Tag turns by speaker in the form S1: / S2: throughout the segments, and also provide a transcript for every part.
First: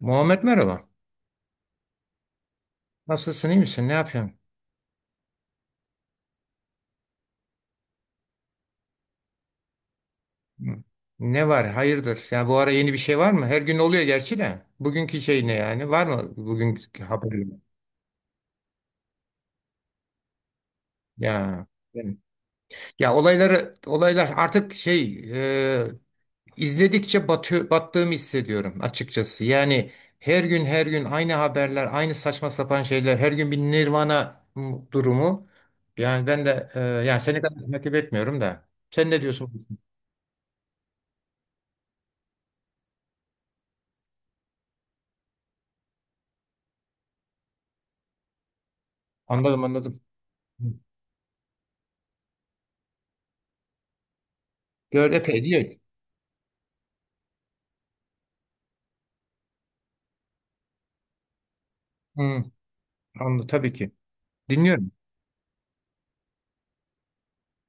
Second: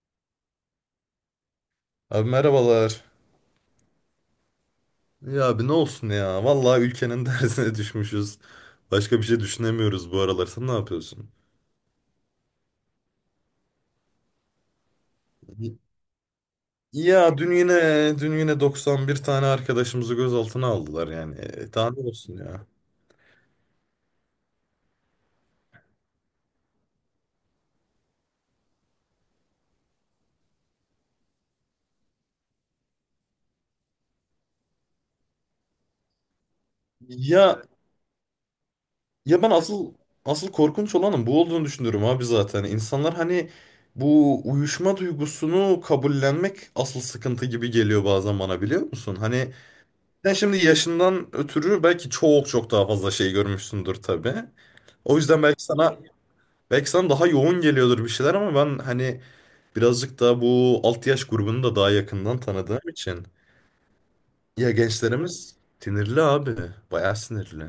S1: Muhammed merhaba.
S2: Abi merhabalar.
S1: Nasılsın, iyi misin? Ne yapıyorsun?
S2: Ya abi ne olsun ya. Vallahi ülkenin dersine düşmüşüz. Başka bir şey düşünemiyoruz bu aralar.
S1: Hı.
S2: Sen ne yapıyorsun?
S1: Ne var? Hayırdır? Ya bu ara yeni bir şey var mı? Her gün oluyor gerçi de. Bugünkü şey ne yani? Var mı bugünkü haber?
S2: Ya dün yine 91 tane arkadaşımızı gözaltına aldılar yani.
S1: Ya
S2: E, daha ne
S1: yani-
S2: olsun ya.
S1: ya olaylar artık şey e, izledikçe batıyor, battığımı hissediyorum açıkçası. Yani her gün her gün aynı haberler, aynı saçma sapan şeyler, her gün bir Nirvana durumu. Yani ben de yani seni kadar
S2: Ya
S1: takip etmiyorum da. Sen ne
S2: ya ben
S1: diyorsun?
S2: asıl korkunç olanın bu olduğunu düşünüyorum abi zaten. İnsanlar hani bu uyuşma duygusunu kabullenmek asıl sıkıntı gibi geliyor bazen bana biliyor musun? Hani
S1: Anladım, anladım.
S2: sen şimdi yaşından ötürü belki çok çok daha fazla şey görmüşsündür tabii.
S1: Gör
S2: O yüzden
S1: epey
S2: belki
S1: diyor.
S2: sana belki sana daha yoğun geliyordur bir şeyler ama ben hani birazcık da bu alt yaş grubunu da daha yakından
S1: Hı,
S2: tanıdığım için
S1: anlı tabii ki.
S2: ya
S1: Dinliyorum.
S2: gençlerimiz sinirli abi. Bayağı sinirli.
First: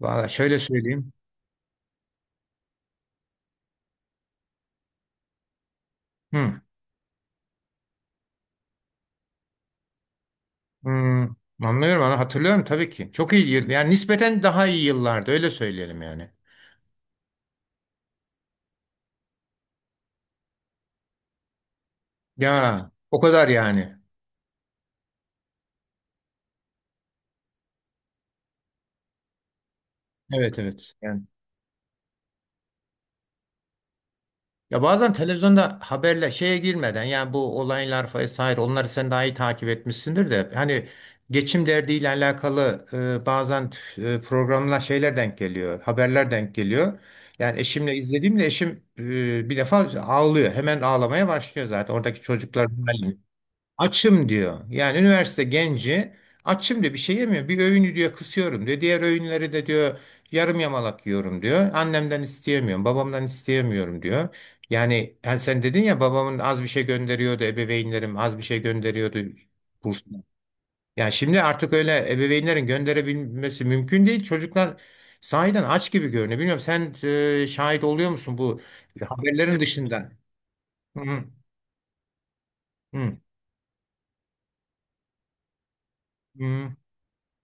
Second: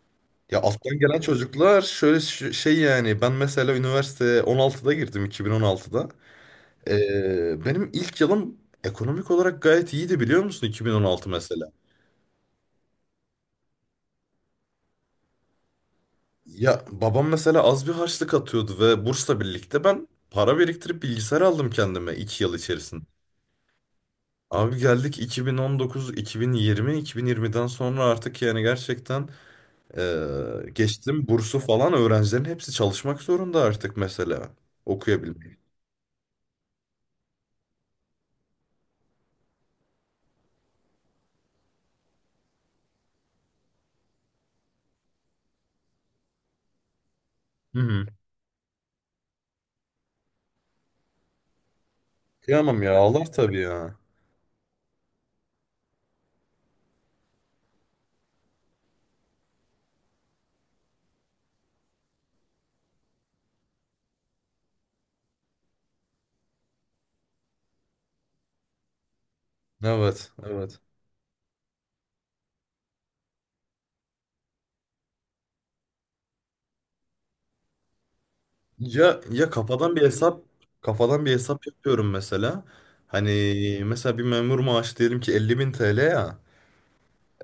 S1: Valla şöyle
S2: Ya alttan
S1: söyleyeyim.
S2: gelen çocuklar şöyle şey yani ben mesela üniversite 16'da girdim 2016'da.
S1: Hı,
S2: Benim ilk yılım ekonomik olarak gayet iyiydi biliyor musun
S1: hı,
S2: 2016 mesela.
S1: anlıyorum ama hatırlıyorum tabii ki. Çok iyi yıl. Yani nispeten daha iyi yıllardı öyle söyleyelim yani.
S2: Ya babam mesela az bir harçlık atıyordu ve bursla birlikte ben para biriktirip bilgisayar aldım kendime 2 yıl
S1: Ya
S2: içerisinde.
S1: o kadar yani.
S2: Abi geldik 2019, 2020, 2020'den sonra artık yani gerçekten
S1: Evet, evet. Yani,
S2: geçtim bursu falan, öğrencilerin hepsi çalışmak zorunda artık mesela
S1: ya bazen
S2: okuyabilmek.
S1: televizyonda haberle şeye girmeden yani bu olaylar vesaire onları sen daha iyi takip etmişsindir de hani geçim derdiyle alakalı bazen programlar şeyler denk geliyor, haberler denk geliyor. Yani
S2: Hı
S1: eşimle
S2: hı.
S1: izlediğimde eşim bir defa ağlıyor. Hemen ağlamaya başlıyor zaten. Oradaki çocuklar
S2: Kıyamam ya, ağlar tabii ya.
S1: açım diyor. Yani üniversite genci açım diyor, bir şey yemiyor. Bir öğünü diyor kısıyorum diyor. Diğer öğünleri de diyor yarım yamalak yiyorum diyor. Annemden isteyemiyorum, babamdan isteyemiyorum diyor. Yani, yani sen dedin ya babamın az bir şey gönderiyordu, ebeveynlerim az bir şey gönderiyordu kursuna.
S2: Evet, evet.
S1: Yani şimdi artık öyle ebeveynlerin gönderebilmesi mümkün değil. Çocuklar sahiden aç gibi görünüyor. Bilmiyorum sen şahit oluyor musun bu
S2: Ya
S1: haberlerin
S2: kafadan bir
S1: dışında?
S2: hesap
S1: Hı hı,
S2: kafadan bir hesap yapıyorum mesela.
S1: hı
S2: Hani mesela bir memur maaşı diyelim ki 50 bin TL ya.
S1: hı.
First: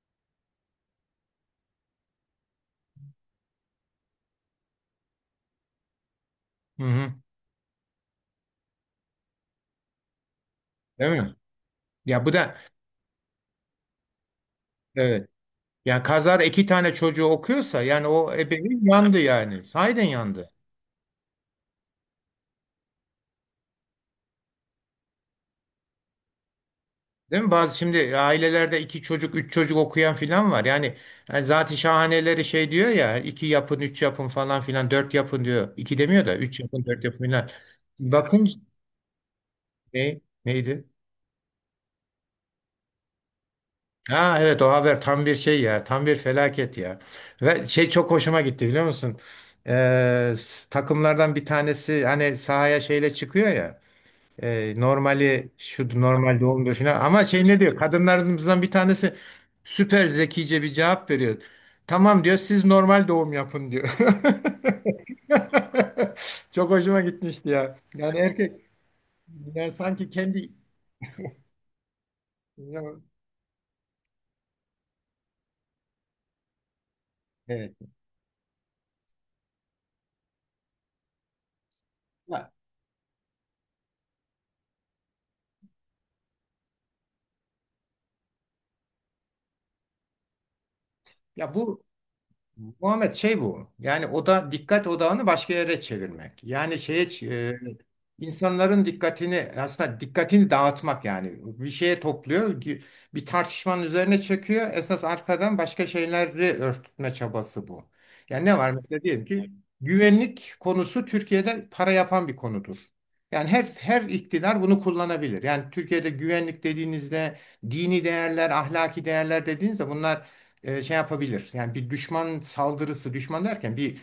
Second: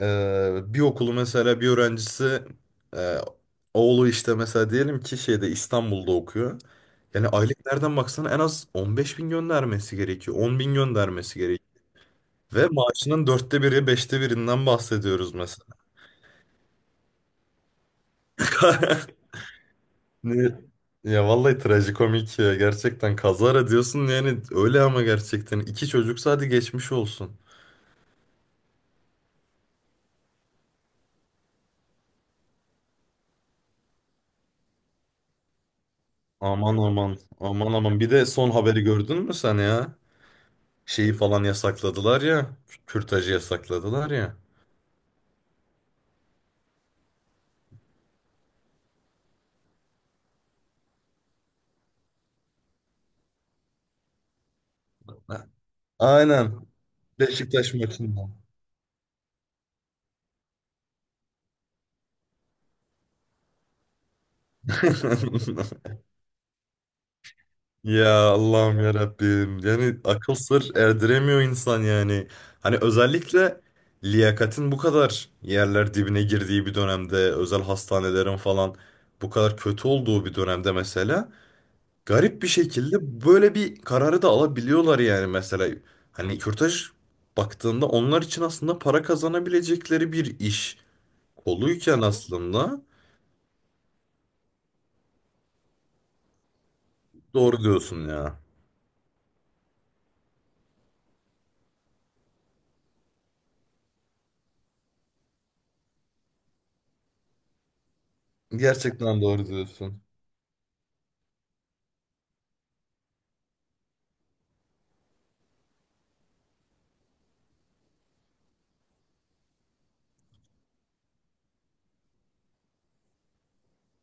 S2: Bir okulu mesela bir öğrencisi, e, oğlu işte mesela diyelim ki şeyde, İstanbul'da okuyor.
S1: Hı hı.
S2: Yani aylık nereden baksana en az 15 bin göndermesi gerekiyor. 10 bin
S1: Değil mi?
S2: göndermesi gerekiyor.
S1: Ya bu da,
S2: Ve maaşının dörtte biri, beşte birinden
S1: evet.
S2: bahsediyoruz mesela.
S1: Yani kazar iki tane çocuğu okuyorsa yani o ebeveyn yandı yani. Sahiden yandı.
S2: Ne- Ya vallahi trajikomik ya. Gerçekten kazara diyorsun yani öyle, ama gerçekten. İki çocuksa hadi geçmiş olsun.
S1: Değil mi? Bazı şimdi ailelerde iki çocuk, üç çocuk okuyan filan var. Yani, yani zat-ı şahaneleri şey diyor ya iki yapın, üç yapın falan filan, dört yapın diyor. İki demiyor da üç
S2: Aman
S1: yapın, dört
S2: aman.
S1: yapın filan.
S2: Aman aman. Bir de
S1: Bakın
S2: son haberi gördün mü sen ya?
S1: neydi?
S2: Şeyi falan yasakladılar ya. Kürtajı yasakladılar ya.
S1: Ha evet, o haber tam bir şey ya. Tam bir felaket ya. Ve şey çok hoşuma gitti biliyor musun? Takımlardan bir tanesi hani sahaya şeyle çıkıyor ya. Normali şu normal
S2: Aynen.
S1: doğumdur falan. Ama şey ne
S2: Beşiktaş
S1: diyor?
S2: maçında.
S1: Kadınlarımızdan bir tanesi süper zekice bir cevap veriyor. Tamam diyor siz normal doğum yapın diyor. Çok hoşuma gitmişti ya.
S2: Ya
S1: Yani erkek
S2: Allah'ım ya Rabbim.
S1: yani
S2: Yani
S1: sanki
S2: akıl
S1: kendi
S2: sır erdiremiyor insan yani. Hani
S1: ya,
S2: özellikle liyakatin bu kadar yerler dibine girdiği bir dönemde, özel
S1: evet.
S2: hastanelerin falan bu kadar kötü olduğu bir dönemde mesela garip bir
S1: Ya,
S2: şekilde böyle bir kararı da alabiliyorlar yani mesela. Hani kürtaj baktığında onlar için aslında para kazanabilecekleri bir iş
S1: ya bu
S2: koluyken aslında,
S1: Muhammed şey bu. Yani o da dikkat odağını başka yere çevirmek. Yani şeye e,
S2: doğru diyorsun ya.
S1: İnsanların dikkatini aslında dikkatini dağıtmak yani bir şeye topluyor bir tartışmanın üzerine çekiyor esas arkadan başka şeyleri örtme çabası bu. Yani ne var mesela
S2: Gerçekten
S1: diyelim
S2: doğru
S1: ki
S2: diyorsun.
S1: güvenlik konusu Türkiye'de para yapan bir konudur. Yani her iktidar bunu kullanabilir. Yani Türkiye'de güvenlik dediğinizde dini değerler, ahlaki değerler dediğinizde bunlar şey yapabilir. Yani bir düşman saldırısı, düşman derken bir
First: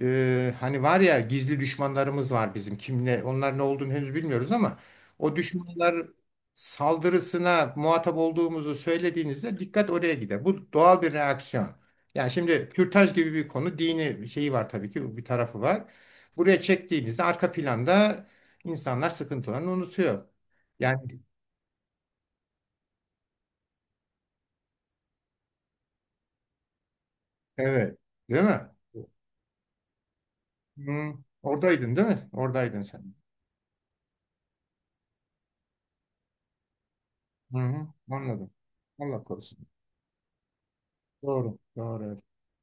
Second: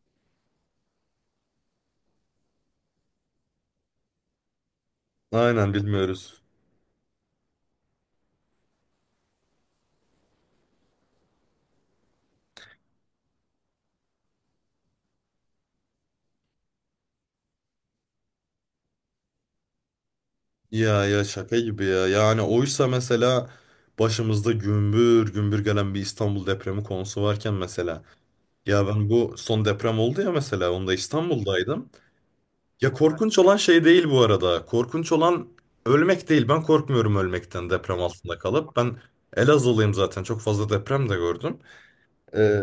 S1: hani var ya gizli düşmanlarımız var bizim. Kimle onlar ne olduğunu henüz bilmiyoruz ama o
S2: Aynen,
S1: düşmanlar
S2: bilmiyoruz.
S1: saldırısına muhatap olduğumuzu söylediğinizde dikkat oraya gider. Bu doğal bir reaksiyon. Yani şimdi kürtaj gibi bir konu dini şeyi var tabii ki bir tarafı var. Buraya çektiğinizde arka planda insanlar sıkıntılarını unutuyor.
S2: Ya
S1: Yani
S2: ya şaka gibi ya. Yani oysa mesela başımızda gümbür gümbür gelen bir İstanbul depremi konusu varken
S1: evet,
S2: mesela.
S1: değil mi?
S2: Ya ben bu son deprem oldu ya mesela, onda
S1: Hı,
S2: İstanbul'daydım.
S1: oradaydın değil mi? Oradaydın
S2: Ya
S1: sen.
S2: korkunç olan şey değil bu arada. Korkunç olan ölmek değil. Ben korkmuyorum
S1: Hı
S2: ölmekten,
S1: hı,
S2: deprem altında
S1: anladım.
S2: kalıp. Ben
S1: Allah korusun.
S2: Elazığlıyım zaten. Çok fazla deprem de
S1: Doğru,
S2: gördüm.
S1: doğru. Evet.
S2: Ee,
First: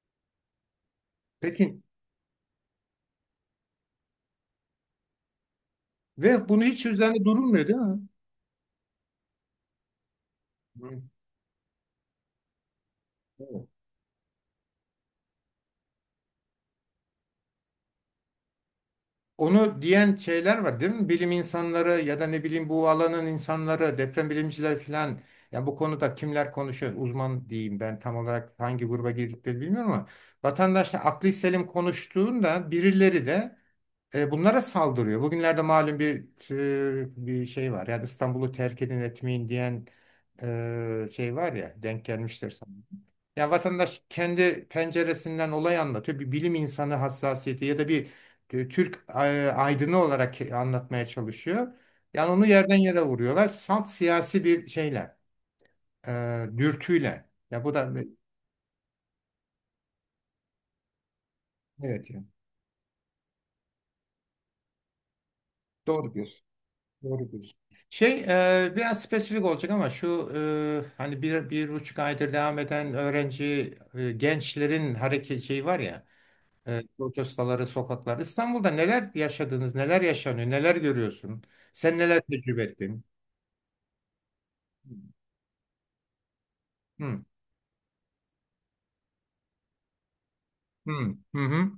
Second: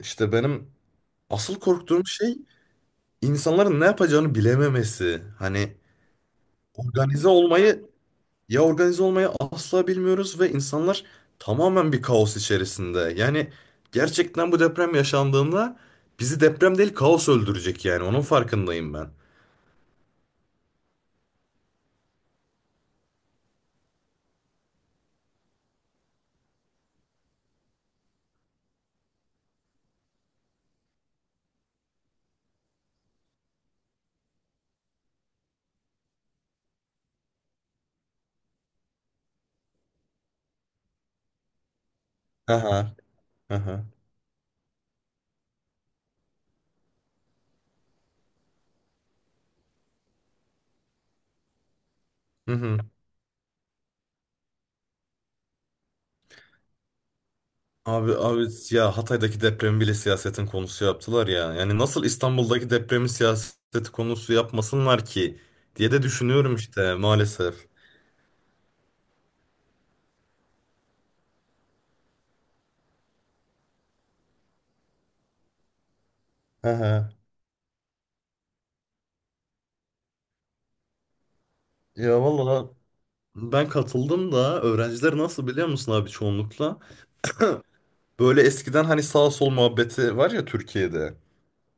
S2: işte benim asıl
S1: Peki.
S2: korktuğum şey insanların ne yapacağını bilememesi. Hani
S1: Ve bunu hiç üzerinde
S2: organize
S1: durulmuyor değil
S2: olmayı,
S1: mi?
S2: ya organize olmayı asla bilmiyoruz ve
S1: Hı.
S2: insanlar tamamen bir kaos içerisinde. Yani
S1: Evet.
S2: gerçekten bu deprem yaşandığında bizi deprem değil, kaos öldürecek yani. Onun farkındayım ben.
S1: Onu diyen şeyler var değil mi? Bilim insanları ya da ne bileyim bu alanın insanları, deprem bilimciler falan. Yani bu konuda kimler konuşuyor? Uzman diyeyim ben tam olarak hangi gruba girdikleri bilmiyorum ama vatandaşla akli selim konuştuğunda birileri de bunlara saldırıyor. Bugünlerde malum bir şey var. Yani İstanbul'u terk edin etmeyin diyen şey var ya denk gelmiştir sana.
S2: Aha,
S1: Yani
S2: aha.
S1: vatandaş kendi penceresinden olay anlatıyor. Bir bilim insanı hassasiyeti ya da bir Türk aydını olarak anlatmaya çalışıyor. Yani onu
S2: Hı
S1: yerden
S2: hı.
S1: yere vuruyorlar. Salt siyasi bir şeyle, e, dürtüyle. Ya bu da
S2: Abi abi ya, Hatay'daki depremi bile siyasetin konusu yaptılar ya. Yani nasıl
S1: evet yani.
S2: İstanbul'daki depremi siyaseti konusu yapmasınlar ki diye de
S1: Doğru diyorsun.
S2: düşünüyorum işte,
S1: Doğru
S2: maalesef.
S1: diyorsun. Şey biraz spesifik olacak ama şu hani bir, 1,5 aydır devam eden öğrenci gençlerin hareket şeyi var ya.
S2: Hı
S1: Evet,
S2: hı.
S1: protestoları, sokaklar. İstanbul'da neler yaşadınız, neler yaşanıyor, neler görüyorsun? Sen neler
S2: Ya
S1: tecrübe
S2: vallahi
S1: ettin?
S2: ben katıldım da, öğrenciler nasıl biliyor musun abi çoğunlukla?
S1: Hı,
S2: Böyle eskiden hani sağ sol muhabbeti var ya
S1: hı,
S2: Türkiye'de.
S1: hı, hı.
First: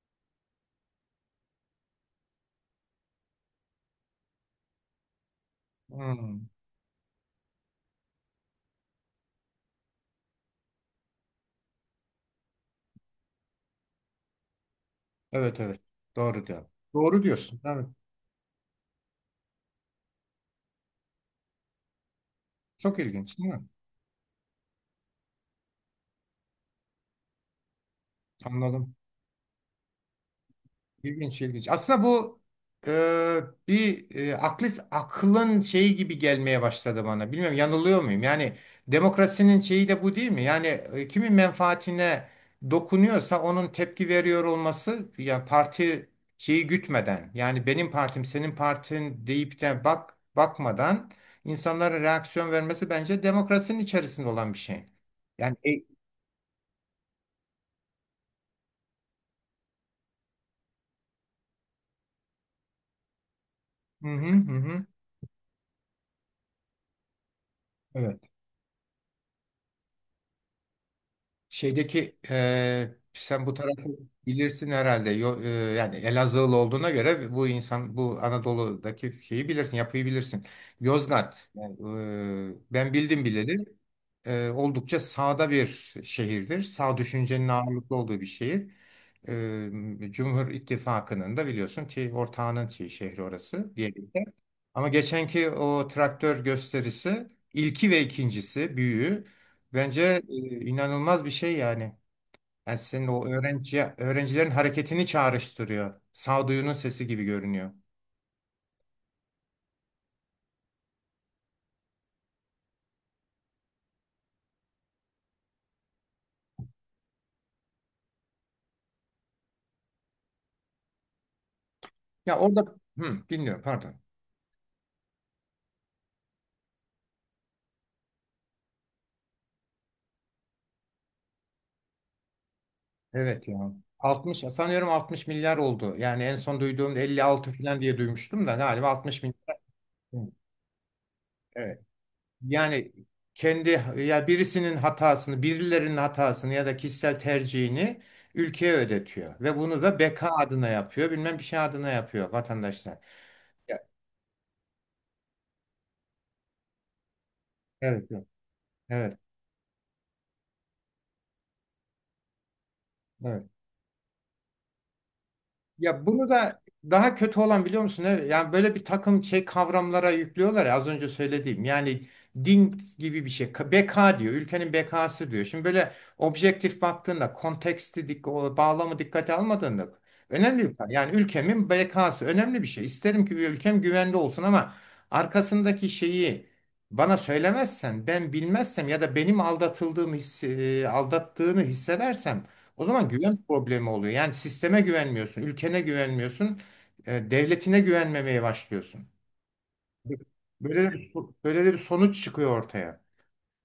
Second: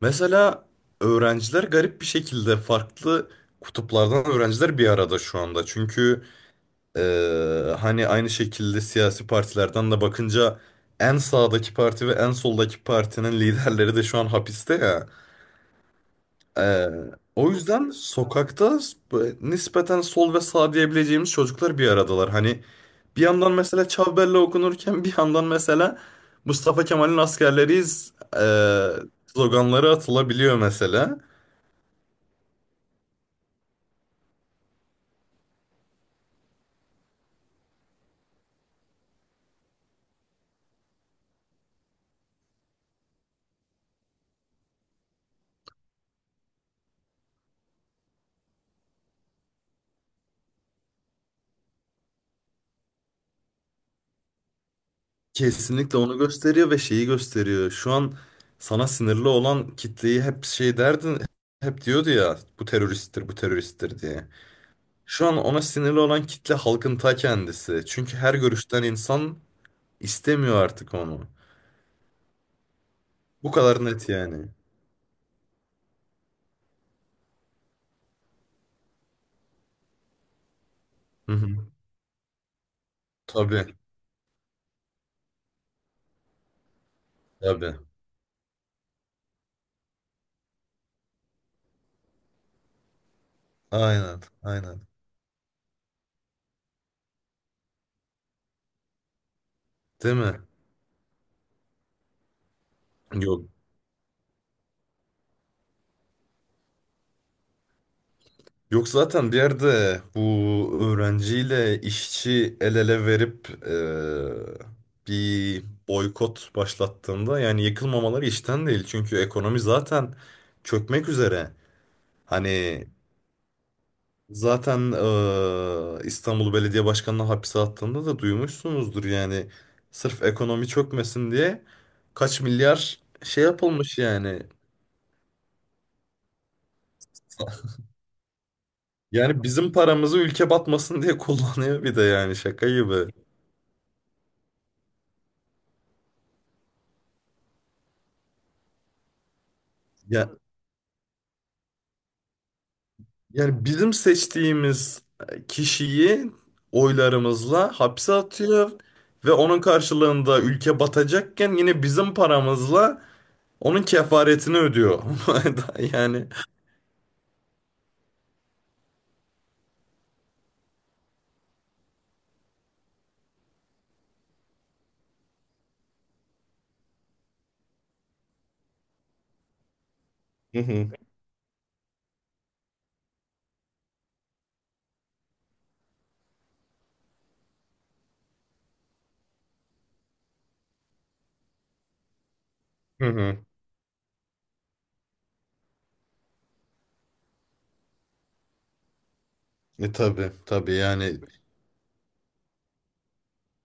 S2: Mesela öğrenciler garip bir şekilde farklı kutuplardan öğrenciler bir arada şu anda. Çünkü
S1: Hı.
S2: Hani aynı şekilde siyasi partilerden de bakınca, en sağdaki parti ve en soldaki partinin liderleri de şu an hapiste ya.
S1: Evet, evet. Doğru diyor.
S2: Ee,
S1: Doğru
S2: O
S1: diyorsun. Evet.
S2: yüzden sokakta nispeten sol ve sağ diyebileceğimiz çocuklar bir aradalar. Hani
S1: Çok
S2: bir
S1: ilginç, değil
S2: yandan
S1: mi?
S2: mesela Çavbelle okunurken, bir yandan mesela Mustafa Kemal'in askerleriyiz ee,
S1: Anladım.
S2: sloganları atılabiliyor mesela.
S1: İlginç, ilginç. Aslında bu e, bir aklın şeyi gibi gelmeye başladı bana. Bilmiyorum, yanılıyor muyum? Yani demokrasinin şeyi de bu değil mi? Yani kimin menfaatine dokunuyorsa onun tepki veriyor olması yani parti şeyi gütmeden yani benim partim senin partin deyip de bak bakmadan insanların reaksiyon vermesi bence demokrasinin içerisinde olan bir şey. Yani
S2: Kesinlikle onu gösteriyor ve şeyi gösteriyor. Şu an sana sinirli olan kitleyi hep şey derdin, hep diyordu ya, bu teröristtir, bu teröristtir
S1: hı
S2: diye.
S1: hı hı. Hı.
S2: Şu an ona sinirli olan kitle halkın ta kendisi. Çünkü
S1: Evet.
S2: her görüşten insan istemiyor artık onu.
S1: Şeydeki sen
S2: Bu
S1: bu tarafı
S2: kadar net yani.
S1: bilirsin herhalde. Yani Elazığlı olduğuna göre bu insan bu Anadolu'daki şeyi bilirsin, yapıyı bilirsin.
S2: Hı
S1: Yozgat.
S2: hı.
S1: Yani, ben bildim bileli.
S2: Tabii,
S1: Oldukça sağda bir şehirdir. Sağ düşüncenin
S2: tabii.
S1: ağırlıklı olduğu bir şehir. Cumhur İttifakı'nın da biliyorsun ki ortağının şey, şehri orası diye.
S2: Aynen, aynen.
S1: Ama geçenki o traktör gösterisi ilki ve ikincisi büyüğü bence
S2: Değil
S1: e,
S2: mi?
S1: inanılmaz bir şey yani. Yani senin o
S2: Yok.
S1: öğrenci öğrencilerin hareketini çağrıştırıyor. Sağduyunun sesi gibi görünüyor.
S2: Yok zaten, bir yerde bu öğrenciyle işçi el ele verip bir boykot başlattığında yani yıkılmamaları işten değil. Çünkü ekonomi zaten çökmek üzere.
S1: Ya orada,
S2: Hani
S1: hı, dinliyorum pardon.
S2: zaten İstanbul Belediye Başkanı'na hapse attığında da duymuşsunuzdur yani. Sırf ekonomi çökmesin diye kaç milyar şey
S1: Evet ya.
S2: yapılmış
S1: 60
S2: yani.
S1: sanıyorum, 60 milyar oldu. Yani en son duyduğumda 56 falan diye duymuştum da galiba 60 milyar.
S2: Yani bizim
S1: Hı.
S2: paramızı ülke batmasın diye
S1: Evet.
S2: kullanıyor bir de, yani şaka
S1: Yani
S2: gibi.
S1: kendi ya birisinin hatasını, birilerinin hatasını ya da kişisel tercihini ülkeye ödetiyor ve bunu da beka
S2: Ya,
S1: adına yapıyor, bilmem bir şey adına yapıyor vatandaşlar.
S2: yani
S1: Ya,
S2: bizim seçtiğimiz kişiyi oylarımızla
S1: evet,
S2: hapse
S1: evet,
S2: atıyor
S1: evet,
S2: ve onun karşılığında, ülke batacakken, yine bizim paramızla
S1: evet.
S2: onun kefaretini ödüyor.
S1: Ya
S2: Yani.
S1: bunu da daha kötü olan biliyor musun? Evet. Yani böyle bir takım şey kavramlara yüklüyorlar ya az önce söylediğim. Yani din gibi bir şey. Beka diyor. Ülkenin bekası diyor. Şimdi böyle objektif baktığında konteksti, o bağlamı dikkate almadığında
S2: Hı hı.
S1: yani ülkemin bekası önemli bir şey. İsterim ki bir ülkem güvende olsun ama arkasındaki şeyi bana söylemezsen, ben bilmezsem ya da benim aldatıldığım hissi, aldattığını hissedersem o
S2: Hı
S1: zaman güven
S2: hı.
S1: problemi oluyor. Yani sisteme güvenmiyorsun, ülkene güvenmiyorsun, devletine güvenmemeye başlıyorsun.
S2: E tabi tabi
S1: Böyle de bir,
S2: yani.
S1: böyle de bir sonuç çıkıyor ortaya.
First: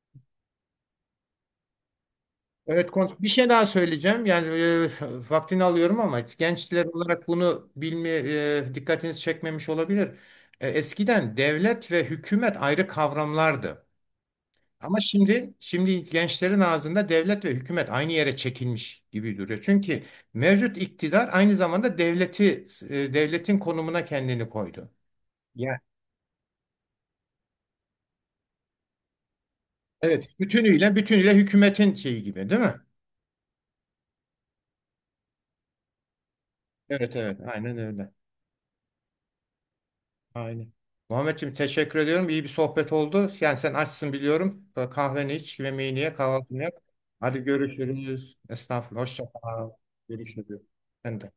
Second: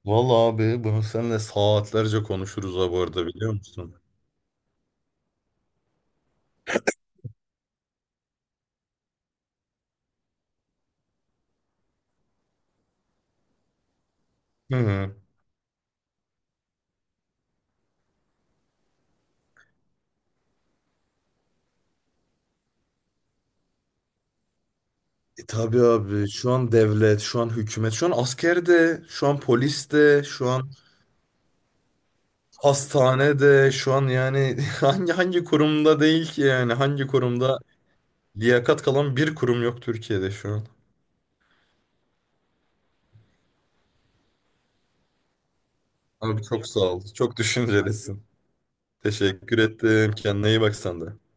S2: Vallahi abi bunu seninle saatlerce konuşuruz
S1: Evet,
S2: ha, bu arada
S1: bir şey
S2: biliyor
S1: daha
S2: musun?
S1: söyleyeceğim. Yani vaktini alıyorum ama gençler olarak bunu bilme dikkatiniz çekmemiş olabilir. Eskiden devlet ve hükümet ayrı kavramlardı.
S2: Hı
S1: Ama
S2: hı.
S1: şimdi gençlerin ağzında devlet ve hükümet aynı yere çekilmiş gibi duruyor. Çünkü mevcut iktidar aynı zamanda devletin konumuna kendini koydu.
S2: E tabii
S1: Ya
S2: abi, şu an devlet, şu an hükümet, şu an asker de, şu an polis de,
S1: evet.
S2: şu an
S1: Bütünüyle bütünüyle hükümetin şeyi gibi değil mi?
S2: hastanede şu an yani. Hangi kurumda değil ki yani, hangi
S1: Evet, evet, evet.
S2: kurumda
S1: Aynen öyle.
S2: liyakat kalan bir kurum yok Türkiye'de şu an.
S1: Aynen. Muhammedciğim teşekkür ediyorum. İyi bir sohbet oldu. Yani sen açsın biliyorum. Kahveni iç, yemeğini ye,
S2: Abi
S1: kahvaltını
S2: çok
S1: yap.
S2: sağ ol. Çok
S1: Hadi
S2: düşüncelisin.
S1: görüşürüz. Estağfurullah. Hoşça
S2: Teşekkür
S1: kal.
S2: ettim. Kendine iyi
S1: Görüşürüz.
S2: bak sen de.
S1: Ben de.